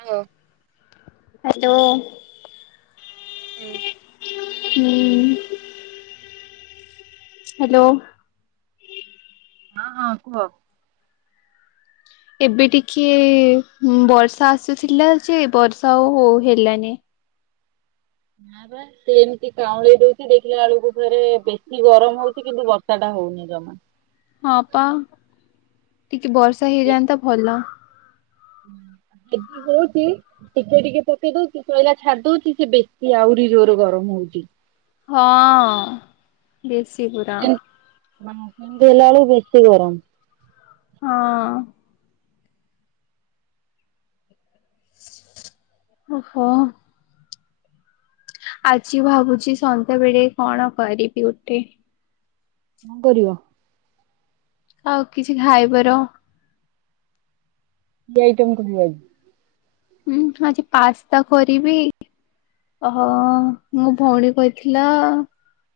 ସାଙ୍ଗ ହ୍ୟାଲୋ। ହୁଁ। ହୁଁ। ହ୍ୟାଲୋ। ହଁ ହଁ କୁହ। ଏବେ ଟିକେ ବର୍ଷା ଆସୁଥିଲା ଯେ ବର୍ଷା ଆଉ ହେଲାନି। ନାଁ ବା। ସେ ଏମିତି କାଉଁଳେଇ ଦଉଛି ଦେଖିଲା ବେଳକୁ ଫେରେ ବେଶୀ ଗରମ ହଉଛି କିନ୍ତୁ ବର୍ଷା ଟା ହଉନି ଜମା। ହଁ ପା ଟିକେ ବର୍ଷା ହେଇଯାନ୍ତା ଭଲ। ଏବେ କୋଉଠି? ଟିକେ ଟିକେ ପକେଇ ଦଉଛି ଶଇଲା ଛାଡି ଦଉଛି ସେ ବେଶୀ ଆହୁରି ଯୋରେ ଗରମ ହଉଛି। ହଁ ବେଶୀ ପୁରାଅ। ନା ସେମତି ହେଲା ବେଳକୁ ବେଶୀ ଗରମ। ହଁ। ଓହୋ। ଆଜି ଭାବୁଛି ସନ୍ଧ୍ୟାବେଳେ କଣ କରିବି ଗୋଟେ। କଣ କରିବ? ଆଉ କିଛି ଖାଇବାର କି ଆଇଟମ୍ କରିବ ଆଜି? ହୁଁ ଆଗେ ପାସ୍ସ୍ତା କରିବି। ଓହୋ ମୋ ଭଉଣୀ କହିଥିଲା।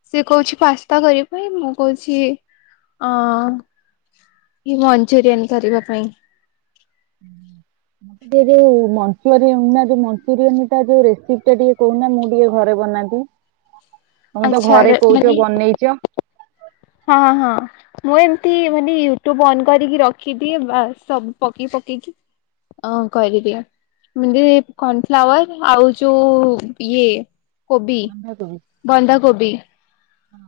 ସେ କହୁଛି ପାସ୍ତା କରିବା ପାଇଁ ମୁଁ କହୁଛି ଅଁ କି ମଞ୍ଚୁରିୟନ କରିବା ପାଇଁ। ସେ ଯୋଉ ମଞ୍ଚୁରୀୟନ୍ ମଞ୍ଚୁରୀୟନ୍ ଟା ଯୋଉ ରେସିପି ଟା ଟିକେ କହୁନା ମୁଁ ଟିକେ ଘରେ ବନାନ୍ତି। ଆଛା [unintelligible] ମାନେ ନେଇଚ। ହଁ ହଁ। ମୁଁ ଏମିତି ମାନେ ୟୁଟ୍ୟୁବ ଅନ କରିକି ରଖିଦିଏ ସବୁ ପକେଇ ପକେଇକି? ଅଁ କରିଦିଏ। ମୁଞ୍ଜେ କର୍ଣଫ୍ଲାୱାର ଆଉ ଯୋଉ ଇଏ କୋବି ବନ୍ଧା କୋବି ହଁ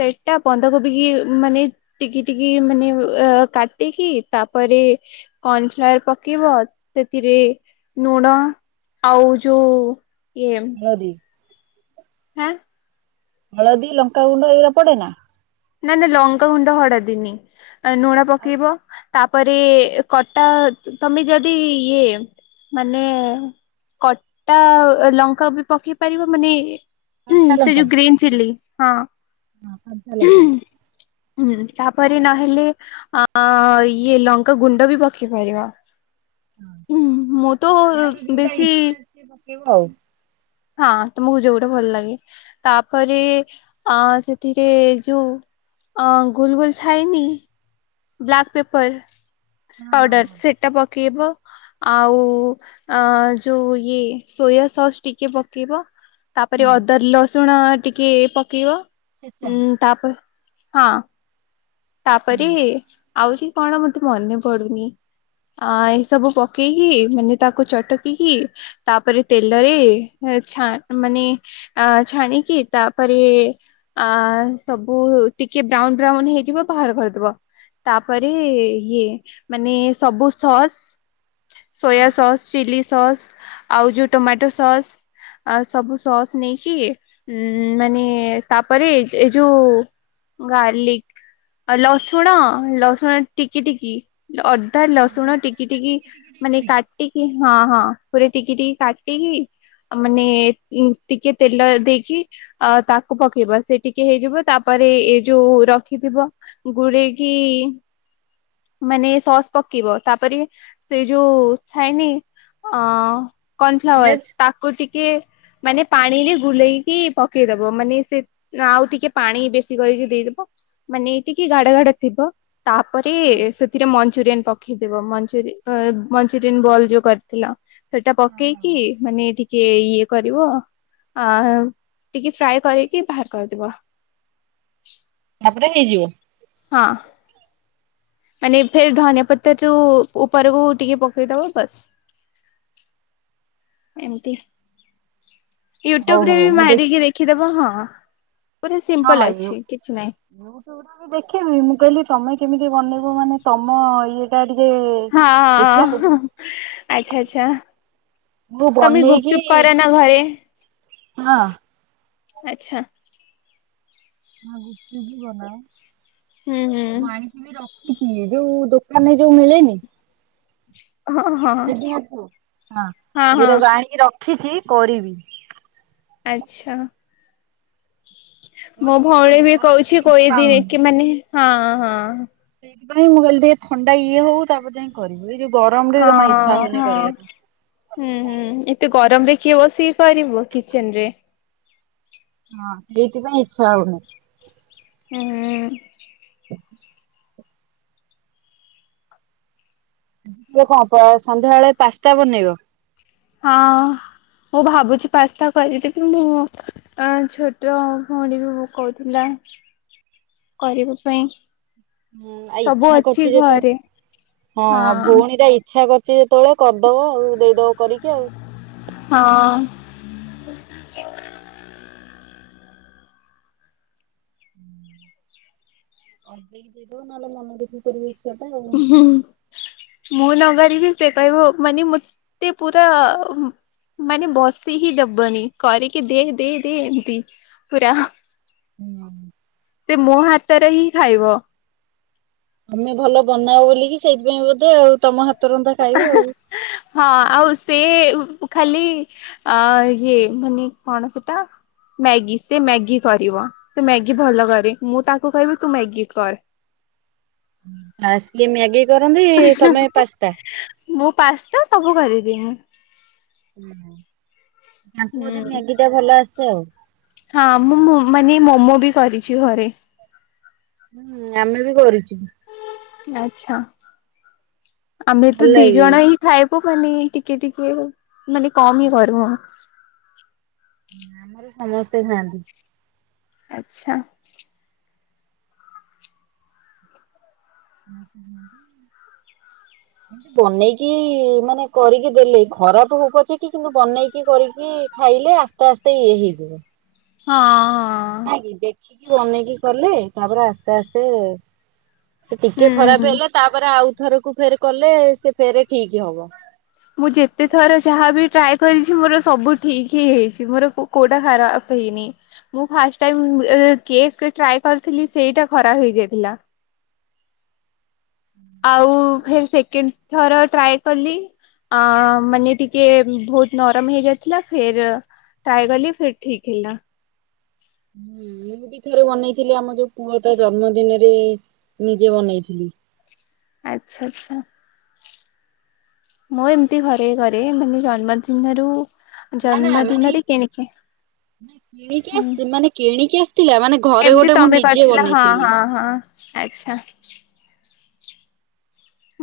ସେଇଟା ପନ୍ଦାକୋବି ହି ମାନେ ଟିକି ଟିକି ମାନେ ଅ କାଟିକି ତାପରେ କର୍ଣ୍ଣଫ୍ଲାର ପକେଇବ ସେଥିରେ ନୁଣ ଆଉ ଯୋଉ ଇଏ [unintelligible] ହଦି ହାଁ ହଳଦୀ ଲଙ୍କାଗୁଣ୍ଡ ଏଇଗୁଡା ପଡେ ନା ନା ନା ଲଙ୍କାଗୁଣ୍ଡ ହଡଦି ନାଇଁ ନୁଣ ଆଉ ପକେଇବ ତାପରେ କଟା ତମେ ଯଦି ଇଏ ମାନେ କଟା ଲଙ୍କା ବି ପକେଇ ପାରିବ ମାନେ ହୁଁ କଞ୍ଚା ସେ ଲଙ୍କା ଯୋଉ ଗ୍ରୀନ୍ ଚିଲ୍ଲି ହଁ ହଁ କଞ୍ଚା ଲଙ୍କା ହୁଁ ତାପରେ ନହେଲେ ଆ ଇଏ ଲଙ୍କା ଗୁଣ୍ଡ ବି ପକେଇ ପାରିବ ହୁଁ ମୁଁ ତ ବେଶୀ କେବ ଆଉ ହଁ ତମକୁ ଯୋଉଟା ଭଲ ଲାଗେ। ତାପରେ ହଁ ଅ ସେଥିରେ ଯୋଉ ଆଁ ଗୋଲ ଗୋଲ ଥାଏନି। ବ୍ଲାକ୍ ପେପର ପାଉଡର ସେଟା ପକେଇବ। ଆଉ ଅଁ ଯୋଉ ଇଏ ସୋୟା ସସ୍ ଟିକେ ପକେଇବ। ତାପରେ ହଁ ଆଚ୍ଛା। ଅଦା ଲସୁଣ ଟିକେ ପକେଇବ ଉଁ ତାପ ହଁ ହଁ ତାପରେ ଆହୁରି କଣ ମତେ ମନେ ପଡୁନି। ଅଁ ଏସବୁ ପକେଇକି ମାନେ ତାକୁ ଚଟକିକି ତାପରେ ତେଲରେ ଛା ମାନେ ଆଁ ଛାଣିକିି ତାପରେ ଆଁ ସବୁ ଟିକେ ବ୍ରାଉନ୍ ବ୍ରାଉନ୍ ହେଇଯିବ ବାହାର କରିଦବ ତାପରେ ଇଏ ମାନେ ସବୁ sauce soya sauce chilli sauce ଆଉ ଯୋଉ ଟମାଟୋ ସସ୍ ଆ ସବୁ ସସ୍ ନେଇକି ଉ ମାନେ ତାପରେ ଏ ଯୋଉ ଗାର୍ଲିକ ଆଉ ଲସୁଣ ଲସୁଣ ଟିକି ଟିକି ଅଦା ହଁ, ଲସୁଣ ରସୁଣ ଟିକି ଟିକି କାଟିକି ଟିକି ମାନେ କରିକି କାଟ୍ ଟିକ ହଁ ହଁ ପୁରା ଟିକି ଟିକି କାଟିକି ମାନେ ଟିକେ ତେଲ ଦେଇକି ଅ ତାକୁ ପକେଇବା ସେ ଟିକେ ହେଇଯିବ ତାପରେ ଏ ଯୋଉ ରଖିଥିବ ଗୁରେଇକି ମାନେ ସସ୍ ପକେଇବ ତାପରେ ସେ ଯୋଉ ଥାଏନି ଅ କର୍ଣ୍ଣଫ୍ଲାୱାର ପିଆଜ ତାକୁ ଟିକେ ମାନେ ପାଣିରେ ଗୁଲେଇକି ପକେଇଦବ ମାନେ ସେ ନା ଆଉ ଟିକେ ପାଣି ବେଶୀ କରିକି ଦେଇଦବ ମାନେ ଟିକେ ଗାଢ ଗାଢ ଥିବ ତାପରେ ସେଥିରେ ମଞ୍ଚୁରିଆନ ପକେଇଦବ ମଞ୍ଚୁରି ଅ ମଞ୍ଚୁରିୟନ ବଲ୍ ଯୋଉ କରିଥିଲ ସେଟା ପକେଇକି ମାନେ କିଏ ଇଏ କରିବ ଆ ଟିକେ ଫ୍ରାଏ କରିକି ବାହାର କରିଦବ। ତାପରେ ହେଇଯିବ। ହଁ। ମାନେ ଫେର ଧନିଆ ପତରରୁ ଉପରକୁ ଟିକେ ପକେଇଦବ ବାସ୍। ଏମିତି ହଉ ୟୁଟ୍ୟୁବ୍ ରେ ହଉ ବି ମୁଁ ଦେଖ ମାରିକି ଦେଖିଦବ ହଁ। ପୁରା ସିମ୍ପଲ ଅଛି କିଛି ନାହିଁ। ୟୁଟ୍ୟୁବ୍ ରେ ବି ଦେଖିବି ମୁଁ କହିଲି ତମେ କେମିତି ବନେଇବ ମାନେ ତମ ଇଏଟା ଟିକେ। ହଁ ଦେଖିବା ଆଉ ଆଚ୍ଛା ଆଚ୍ଛା। ମୁଁ ତମେ ବନେଇକି ଗୁପଚୁପ କର ନା ଘରେ? ହଁ। ଆଛା। ନା ଗୁପ୍ ଚୁପ୍ ବି ବନାଅ ହୁଁ ମୁଁ ହୁଁ ଆଣିକି ରଖ ଯୋଉ ଦୋକାନରେ ଯୋଉ ମିଳେନି ହଁ ହଁ ସେଦିନଠୁ ହଁ ସେଗୁଡାକୁ ଆଣିକି ରଖିଛି କରିବି। ଆଚ୍ଛା। ମୋ ଭଉଣୀ ବି କହୁଛି କଉଦି କି ମାନେ ହଁ ହଁ। ସେଇଥିପାଇଁ ମୁଁ କହିଲି ଟିକେ ଥଣ୍ଡା ହଉ ତାପରେ ଯାଇ କରିବି ଏ ଯୋଉ ଗରମରେ ଜମା ଇଚ୍ଛା ହଁ ହେଉନି ହଁ କରିବା ପାଇଁ। ହୁଁ ହୁଁ ଏତେ ଗରମ ରେ କିଏ ବସିକ କରିବ କିଚେନ ରେ। ହଁ ଏଇଥିପାଇଁ ଇଚ୍ଛା ହଉନି। ହୁଁ ହୁଁ। ଯଦି ହବ ସନ୍ଧ୍ୟାବେଳେ ପାସ୍ତା ବନେଇବ। ହଁ ମୁଁ ଭାବୁଛି ପାସ୍ତା କରିଦେବି ମୁଁ ହ ଛୋଟ ଭଉଣୀ ବି କହୁଥିଲା କରିବା ପାଇଁ ହଁ ଆଉ ସବୁ ଇଚ୍ଛା ଅଛି କରୁଛି ଘରେ ଯେତେବେଳେ ହଁ ଭଉଣୀର ଇ ଇଚ୍ଛା କରିଛି ଯେତେବେଳେ କରିଦବ ଆଉ ଦେଇଦବ କରିକି ଆଉ। ହଁ। [inaudible] ହୁଁ [inaudible] ଅଟକେଇକି ଦେଇଦବୁ ନହେଲେ ମନ ଦୁଃଖ କରିବେ ହୁଁହୁଁ। ମୁଁ ନକରିବି ସେକହିବ ମାନେ ମତେ ପୁରା ମାନେ ବସେଇ ହିଁ ଦବନି କରିକି ଦେ ଦେ ଦେ ଏମତି ପୁରା ହୁଁ। ମୋ ହାତରେ ହିଁ ଖାଇବ। ତମେ ଭଲ ବାନାଅ ବୋଲିକି ସେଥିପାଇଁ ବୋଧେ ତମ ହାତ ରନ୍ଧା ଖାଇବ। ହଁ ଆଉ ସେ ଖାଲି ଆ ହି ମାନେ କଣ ସେଟା ମ୍ୟାଗି ସେ ମ୍ୟାଗି କରିବ ସେ ମ୍ୟାଗି ଭଲ କରେ ମୁଁ ତାକୁ କହିବି ତୁ ମ୍ୟାଗି କର। ଆ ସିଏ ମ୍ୟାଗି କରନ୍ତି ତମେ ପାସ୍ତା। ମୁଁ ପାସ୍ତା ସବୁ କରିଦିଏ ମୁଁ। ତାକୁ ବୋଧେ ହୁଁ ମ୍ୟାଗିଟା ଭଲ ଆସେ ଆଉ। ହଁ ମୁଁ ମାନେ ମୋମୋ ବି କରିଛି ଘରେ। ହୁଁ ଆମେ ବି କରିୁଛୁ। ଆଛା ଆମେ ଭଲ ତ ଦି ଲାଗେ। ଜଣ ହିଁ ଖାଇବୁ ମାନେ ଟିକେ ଟିକେ ମାନେ କମ ହିଁ କରିବୁ। ଅମାର ବି ସମସ୍ତେ ଖାଆନ୍ତି। ଆଚ୍ଛା। ହୁଁ ହୁଁ। [inaudible] ବନେଇକି ମାନେ କରିକି ଦେଲେ ଖରାପ ହୋଉପଛକେ କିନ୍ତୁ ବନେଇକି କରିକି ଖାଇଲେ ଆ ଆସ୍ତେ ଆସ୍ତେ ହେଇଯିବ। ହଁ ହଁ। ନାଇଁ ଦେଖିକି ବନେଇକି କଲେ ତାପରେ ଆସ୍ତେ ଆସ୍ତେ। ସେ ଟିକେ ହୁଁ ଖରାପ ହୁଁ ହେଲେ ତାପରେ ଆଉ ଥରକୁ ଫେର କଲେ ସେ ଫେର ଠିକ୍ ହବ। ମୁଁ ଯେତେ ଥର ଯାହାବି ଟ୍ରାଏ କରିଛି ମୋର ସବୁ ଠିକ ହି ହେଇଛି ମୋର କୁ କୋଉଟା ଖରାପ ହେଇନି। ମୁଁ ଫାଷ୍ଟ ଟାଇ କେକ୍ ଟ୍ରାଏ କରିଥିଲି ସେଇଟା ଖରାପ ହେଇଯାଇଥିଲା। ହୁଁ ଆଉ ଫେରେ ସେକେଣ୍ଡ ଥର ଟ୍ରାଏ କଲି ଅ ମାନେ ଟିକେ ବହୁତ ନରମ ହେଇଯାଇଥିଲା ଫେର୍ ଟ୍ରାଏ କଲି ଫିର ଠିକ ହେଲା। ହୁଁ ମୁଁ ବି ଥରେ ବନେଇଥିଲି ଆମ ଯୋଉ ପୁଅ ତା ଜନ୍ମଦିନରେ ନିଜେ ବନେଇଥିଲି। ଆଚ୍ଛା ଆଚ୍ଛା। ମୁଁ ଏମିତି ଘରେ କରେ। ମାନେ ଜନ୍ମଦିନରୁ ନା ନା ମାନେ, ଜନ୍ମଦିନରେ କିଣିକି କିଣିକି ଆସି ମାନେ କିଣିକି ଆସିଥିଲା ମାନେ ଘରେ ଏମତି ଗୋଟେ ମୁଁ ତମେ ନିଜେ କରିଥିଲ ହଁ ବନେଇଥିଲି। ହଁ ହଁ ଆଚ୍ଛା।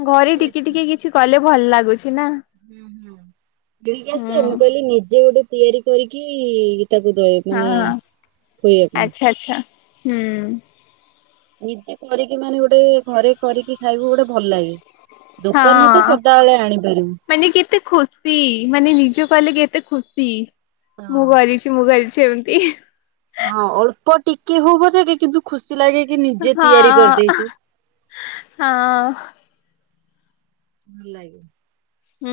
ଘରି ଟିକେ ଟିକେ କିଛି କଲେ ଭଲ ଲାଗୁଛି। ନା। ହୁଁ ହୁଁ। ହୁଁ [unintelligible] ମୁଁ କହିଲି ନିଜେ ଗୋଟେ ତିଆରି କରିକି [unintelligible] ମାନେ ହଁ ଖୋଇବା ପାଇଁ। ଆଚ୍ଛା ଆଚ୍ଛା। ହୁଁ। ନିଜେ କରିକି ମାନେ ଗୋଟେ ଘରେ କରିକି ଖାଇବୁ ଗୋଟେ ଭଲ ଲାଗେ। ଦୋକାନରୁୁ ତ ହଁ ସଦାବେଳେ ଆଣିପାରିବୁ। ମାନେ କେତେ ଖୁସି, ମାନେ ନିଜେ କଲେ କେତେ ଖୁସି। ମୁଁ କରିଚି ମୁଁ କରିଚି ଏମତି। ହଁ ଅଳ୍ପ ଟିକେ ହଉ ପଛେକେ କିନ୍ତୁ ଖୁସି ଲାଗେ କିି ନିଜେ ହଁ ତିଆରି କରିଦେଇଚୁ। ହଁ। ଭଲ ଲାଗେ। ହୁଁ।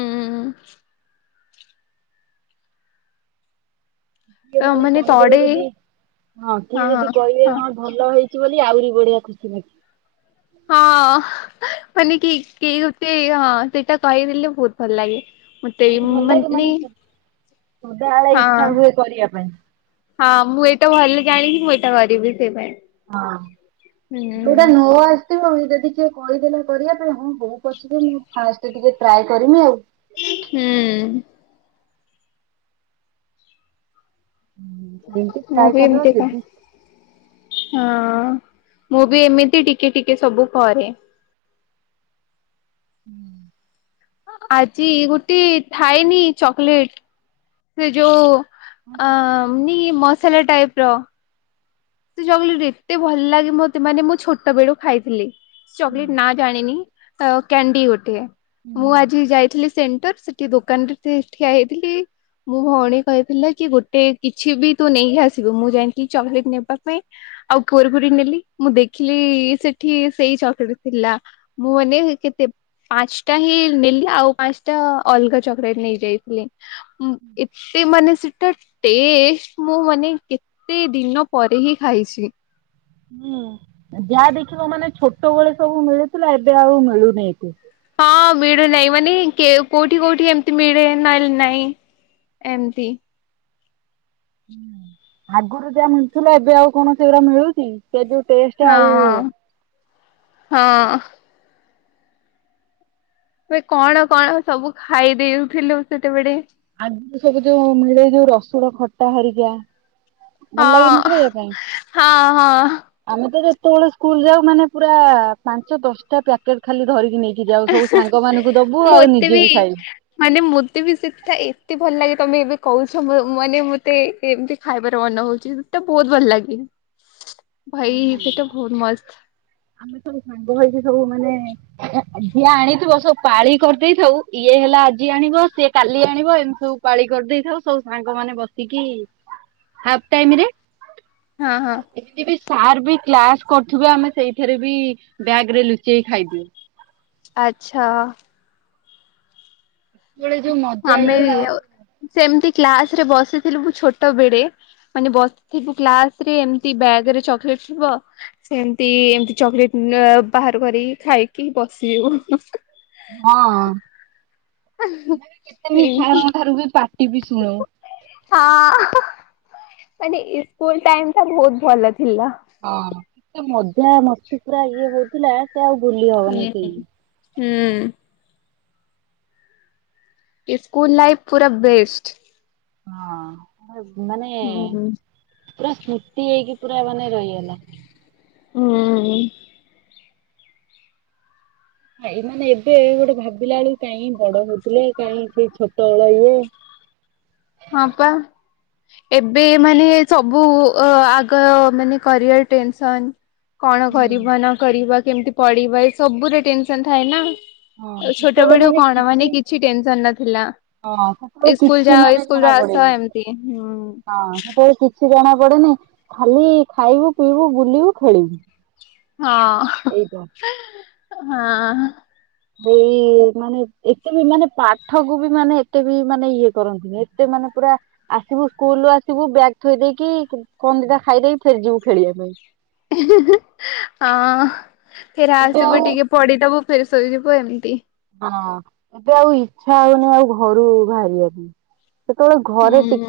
କିଏ ତ ମାନେ କହିଦେବେ ତଡେ ଯଦି ହଁ କିଏ ଯଦି କହିବେ ହଁ ଭଲ ହେଇ ଚି ବୋଲି ଆହୁରି ବଢିଆ ଖୁସି ଲାଗିବ। ହଁ। ମାନେ କେହି କେହି ଗୋଟେ ହଁ ସେଇଟା କହିଦେଲେ ବହୁତ୍ ଭଲ ଲାଗେ। ମତେ ବି ଆହୁରି ଭଲ ଲାଗେ, ମାନେ ସ ସଦାବେଳେ ହଁ ଇଚ୍ଛା ହୁଏ କରିବା ପାଇଁ। ହଁ ମୁଁ ଏଇଟା ଭଲ ଜାଣିଚି ମୁଁ ଏଇଟା କରିବି ସେଇ ପାଇଁ। ହଁ। ଯୋଉଟା ଟା ହୁଁ ନୂଆ ଯଦି ଟିକେ କହିଦେଲା କରିବା ପାଇଁ ହଁ ବୋଉ [unintelligible] ମୁଁ ଫାଷ୍ଟ ଟିକେ ଟ୍ରାଏ କରିମି ଆଉ। ହୁଁ। ସେମିତି ମୁଁ ଟ୍ରାଏ ବି କରିଦବା ଏମିତିକା ଯଦି ହଁ ମୁଁ ବି ଏମିତି ଟିକେ ଟିକେ ସବୁ କରେ। ଆଜି ଗୋଟେ ଥାଏନି ଚକୋଲେଟ୍ ସେ ଯୋଉ ଅ ମି ମସଲା ଟାଇପ୍ ର। ସେ ଚୋକଲେଟ୍ ଏତେ ଭଲ ଲାଗେ ମତେ ମାନେ ମୁଁ ଛୋଟେବେଳୁ ଖାଇଥିଲି। ଚକଲେଟ ନା ଜାଣିନି କ୍ୟାଣ୍ଡି ଗୋଟେ। ମୁଁ ଆଜି ଯାଇଥିଲି ସେଣ୍ଟର, ସେଠି ଦୋକାନ ରେ ଠିଆ ହେଇଥିଲି ମୋ ଭଉଣୀ କହିଥିଲା କି ଗୋଟେ କିଛି ବି ତୁ ନେଇ ଆସିବୁ ମୁଁ ଯାଇଁକି ଚକଲେଟ ନେବା ପାଇଁ ଆଉ କୁରକୁରୀ ନେଲି, ମୁଁ ଦେଖିଲି ସେଠି ସେଇ ଚକଲେଟ୍ ଥିଲା। ମୁଁ ମାନେ କେତେ ପାଞ୍ଚଟା ହିଁ ନେଲି। ଆଉ ପାଞ୍ଚଟା ଅଲଗା ଚକୋଲେଟ୍ ନେଇଯାଇଥିଲି। ଏତେ ମାନେ ସେଟା ଟେଷ୍ଟ, ମୁଁ ମାନେ କେତେ ଦିନ ପରେ ହିଁ ଖାଇଛି। ଯାହା ଦେଖିବ ମାନେ ଛୋଟବେଳେ ସବୁ ମିଳୁଥିଲା ଏବେ ଆଉ ମିଳୁନି ଏତେ। ହଁ ମିଳୁ ନାହିଁ। ମାନେ କୋଉଠି କୋଉଠି ଏମିତି ମିଳେ ନହେଲେ ନାଇଁ। ଏମତି। ଆଗରୁ ଯାହା ମିଳୁଥିଲା ଏବେ ଆଉ କଣ ସେଉରା ମିଳୁଚି, ସେ ଯୋଉ ଟେଷ୍ଟ ଆଉ ହଁ ହଁ। ଏ କଣ କଣ ସବୁ ଖାଇଦେଉଥିଲୁ ସେତେବେଳେ। ଆଗରୁ ସବୁ ଯୋଉ ମିଳେ ଯୋଉ ରସୁଣ ଖଟା ହେରିକା ଭଲ ଲାଗେନି କି ହଁ ଖାଇବା ପାଇଁ। ହଁ ହଁ ଆମେ ତ ଯେତେବେଳେ ସ୍କୁଲ ଯାଉ ମାନେ ପୁରା ପାଞ୍ଚ ଦଶଟା ପ୍ୟାକେଟ ଖାଲି ଧରିକି ନେଇ କି ଯାଉ ସବୁ ସାଙ୍ଗ ମାନଙ୍କୁ ଦବୁ ଆଉ ନିଜେ ବି ଖାଇବୁ। ମାନେ ମୋତେ ବି ସେଟା ଏତେ ଭଲ ଲାଗେ ତମେ ଏବେ କହୁଛ ମାନେ ମତେ ଏମିତି ଖାଇବାର ମନ ହଉଛି ସେଟା ବହୁତ ଭଲ ଲାଗେ ଭାଇ ଖାଇବୁ। ସେଇଟା ବହୁତ ମସ୍ତ। ଆମେ ସବୁ ସାଙ୍ଗ ହେଇକି ସବୁ ମାନେ ଯିଏ ଆଣିଥିବ ସବୁ ପାଳି କରିଦେଇଥାଉ ଇଏ ହେଲା ଆଜି ଆଣିବ ସିଏ କାଲି ଆଣିବ ଏମିତି ସବୁ ପାଳି କରିଦେଇଥାଉ ସବୁ ସାଙ୍ଗ ମାନ ବସିକି ହାପ୍ ଟାଇମ୍ ରେ। ହଁ ହଁ। ଏମତି ବି ସାର୍ ବି କ୍ଲାସ କରୁଥିବେ ଆମେ ସେଇଠାରେ ବି ବ୍ୟାଗ ରେ ଲୁଚେଇ ଖାଇଦିଉ। ଆଚ୍ଛା ଅଁ। ସେତେବେଳେ ଯୋଉ ମଜା ଆମେ ଇଏ ବି ଆଉ ସେମିତି କ୍ଲାସ ରେ ବସିଥିଲୁ ମୁଁ ଛୋଟ ବଳେ ମାନେ ବସିଥିବୁ କ୍ଲାସ ରେ ଏମତି ବ୍ୟାଗ ରେ ଚକଲେଟ ଥିବ। ସେମତି ଏମତି ଚକୋଲେଟ ଏଁ ବାହାର କରିକି ଖାଇକି ବସିଯିବୁ ହୁ ହୁ। ହଁ ଆମେବି କେତେ ମିସ ଶାର୍ ଙ୍କ ଠାରୁ ବି ପାଟି ବି ଶୁଣୁ। ହଁ ହଁ ହଁ ମାନେ ଇସ୍କୁଲ ଟାଇମ ଟା ବହୁତ ଭଲ ଥିଲା। ହଁ ଯୋଉ ମଜା ମସ୍ତି ପୁରା ଇଏ ହୋଉଥିଲା ସେ ଆଉ ଭୁଲି ହୁଁ ହବନି ହୁଁ। କେହି। ହୁଁ। ଇସ୍କୁଲ ଲାଇଫ୍ ପୁରା ବେଷ୍ଟ। ହଁ [unintelligible] ମାନେ ହୁଁ। ପୁରା ସ୍ମୃତି ହେଇକି ପୁରା ମାନେ ରହିଗଲା। ହୁଁ ହୁଁ। ଭାଇ ମାନେ ଏବେ ଗୋଟେ ଭାବିଲା ବେଳକୁ କାଇ ବଡ ହଉଥିଲେ କାଇ ସେଇ ଛୋଟ ବେଳ ଇଏ। ହଁପା। ଏବେ ମାନେ ସବୁ ଅ ଆଗ ମାନେ କରିବା ଟେନସନ୍। କଣ ହୁଁ। କରିବା ନ କରିବା କେମିତି ପଡିବା ଏ ସବୁରେ ଟେନସନ ଥାଏ ନା। ଆଉ ଛୋଟ ବେଳୁ କଣ ମାନେ କିଛି ଟେନସନ ନଥିଲା ହଁ ସେତେବେଳେ ଇସ୍କୁଲ କିଛି ଯାଅ ଇ ମାନେ ସ୍କୁଲୁରୁ ଜଣା ଆସ ପଡେନି। ଏମିତି ହୁଁ। ହଁ ସେତେବେଳେ କିଛି ଜଣା ପଡେନି ଖାଲି ଖାଇବୁ ପିଇବୁ ବୁଲିବୁ ଖେଳିବୁ। ହଁ ଏଇଟା ହଁ। ଏଇ ମାନେ ଏତେ ବି ମାନେ ପାଠକୁ ବି ମାନେ ଏତେ ବି ମାନେ ଇଏ କରନ୍ତିନି ଏତେ ମାନେ ପୁରା ଆସିବୁ ସ୍କୁଲୁରୁ ଆସିବୁ ବ୍ୟାଗ୍ ଥୋଇ ଦେଇେକି କଣ ଦିଟା ଖାଇଦେଇକି ଫେରେଯିବୁ ଖେଳିବା ପାଇଁ। ହିଁ ହିଁ ହଁ ଫେରେ ଏବେ ଆଉ ଆସିବୁ ଟିକେ ପଢିଦବୁ ଫେରେ ଶୋଇଯିବୁ ଏମିତି। ହଁ ମତେ ଆଉ ଇଛା ହଉନି ଆଉ ଘରୁ ବାହାରିବା କୁ। ସେତେବେଳେ ଘରେ ଟିକ ହୁଁ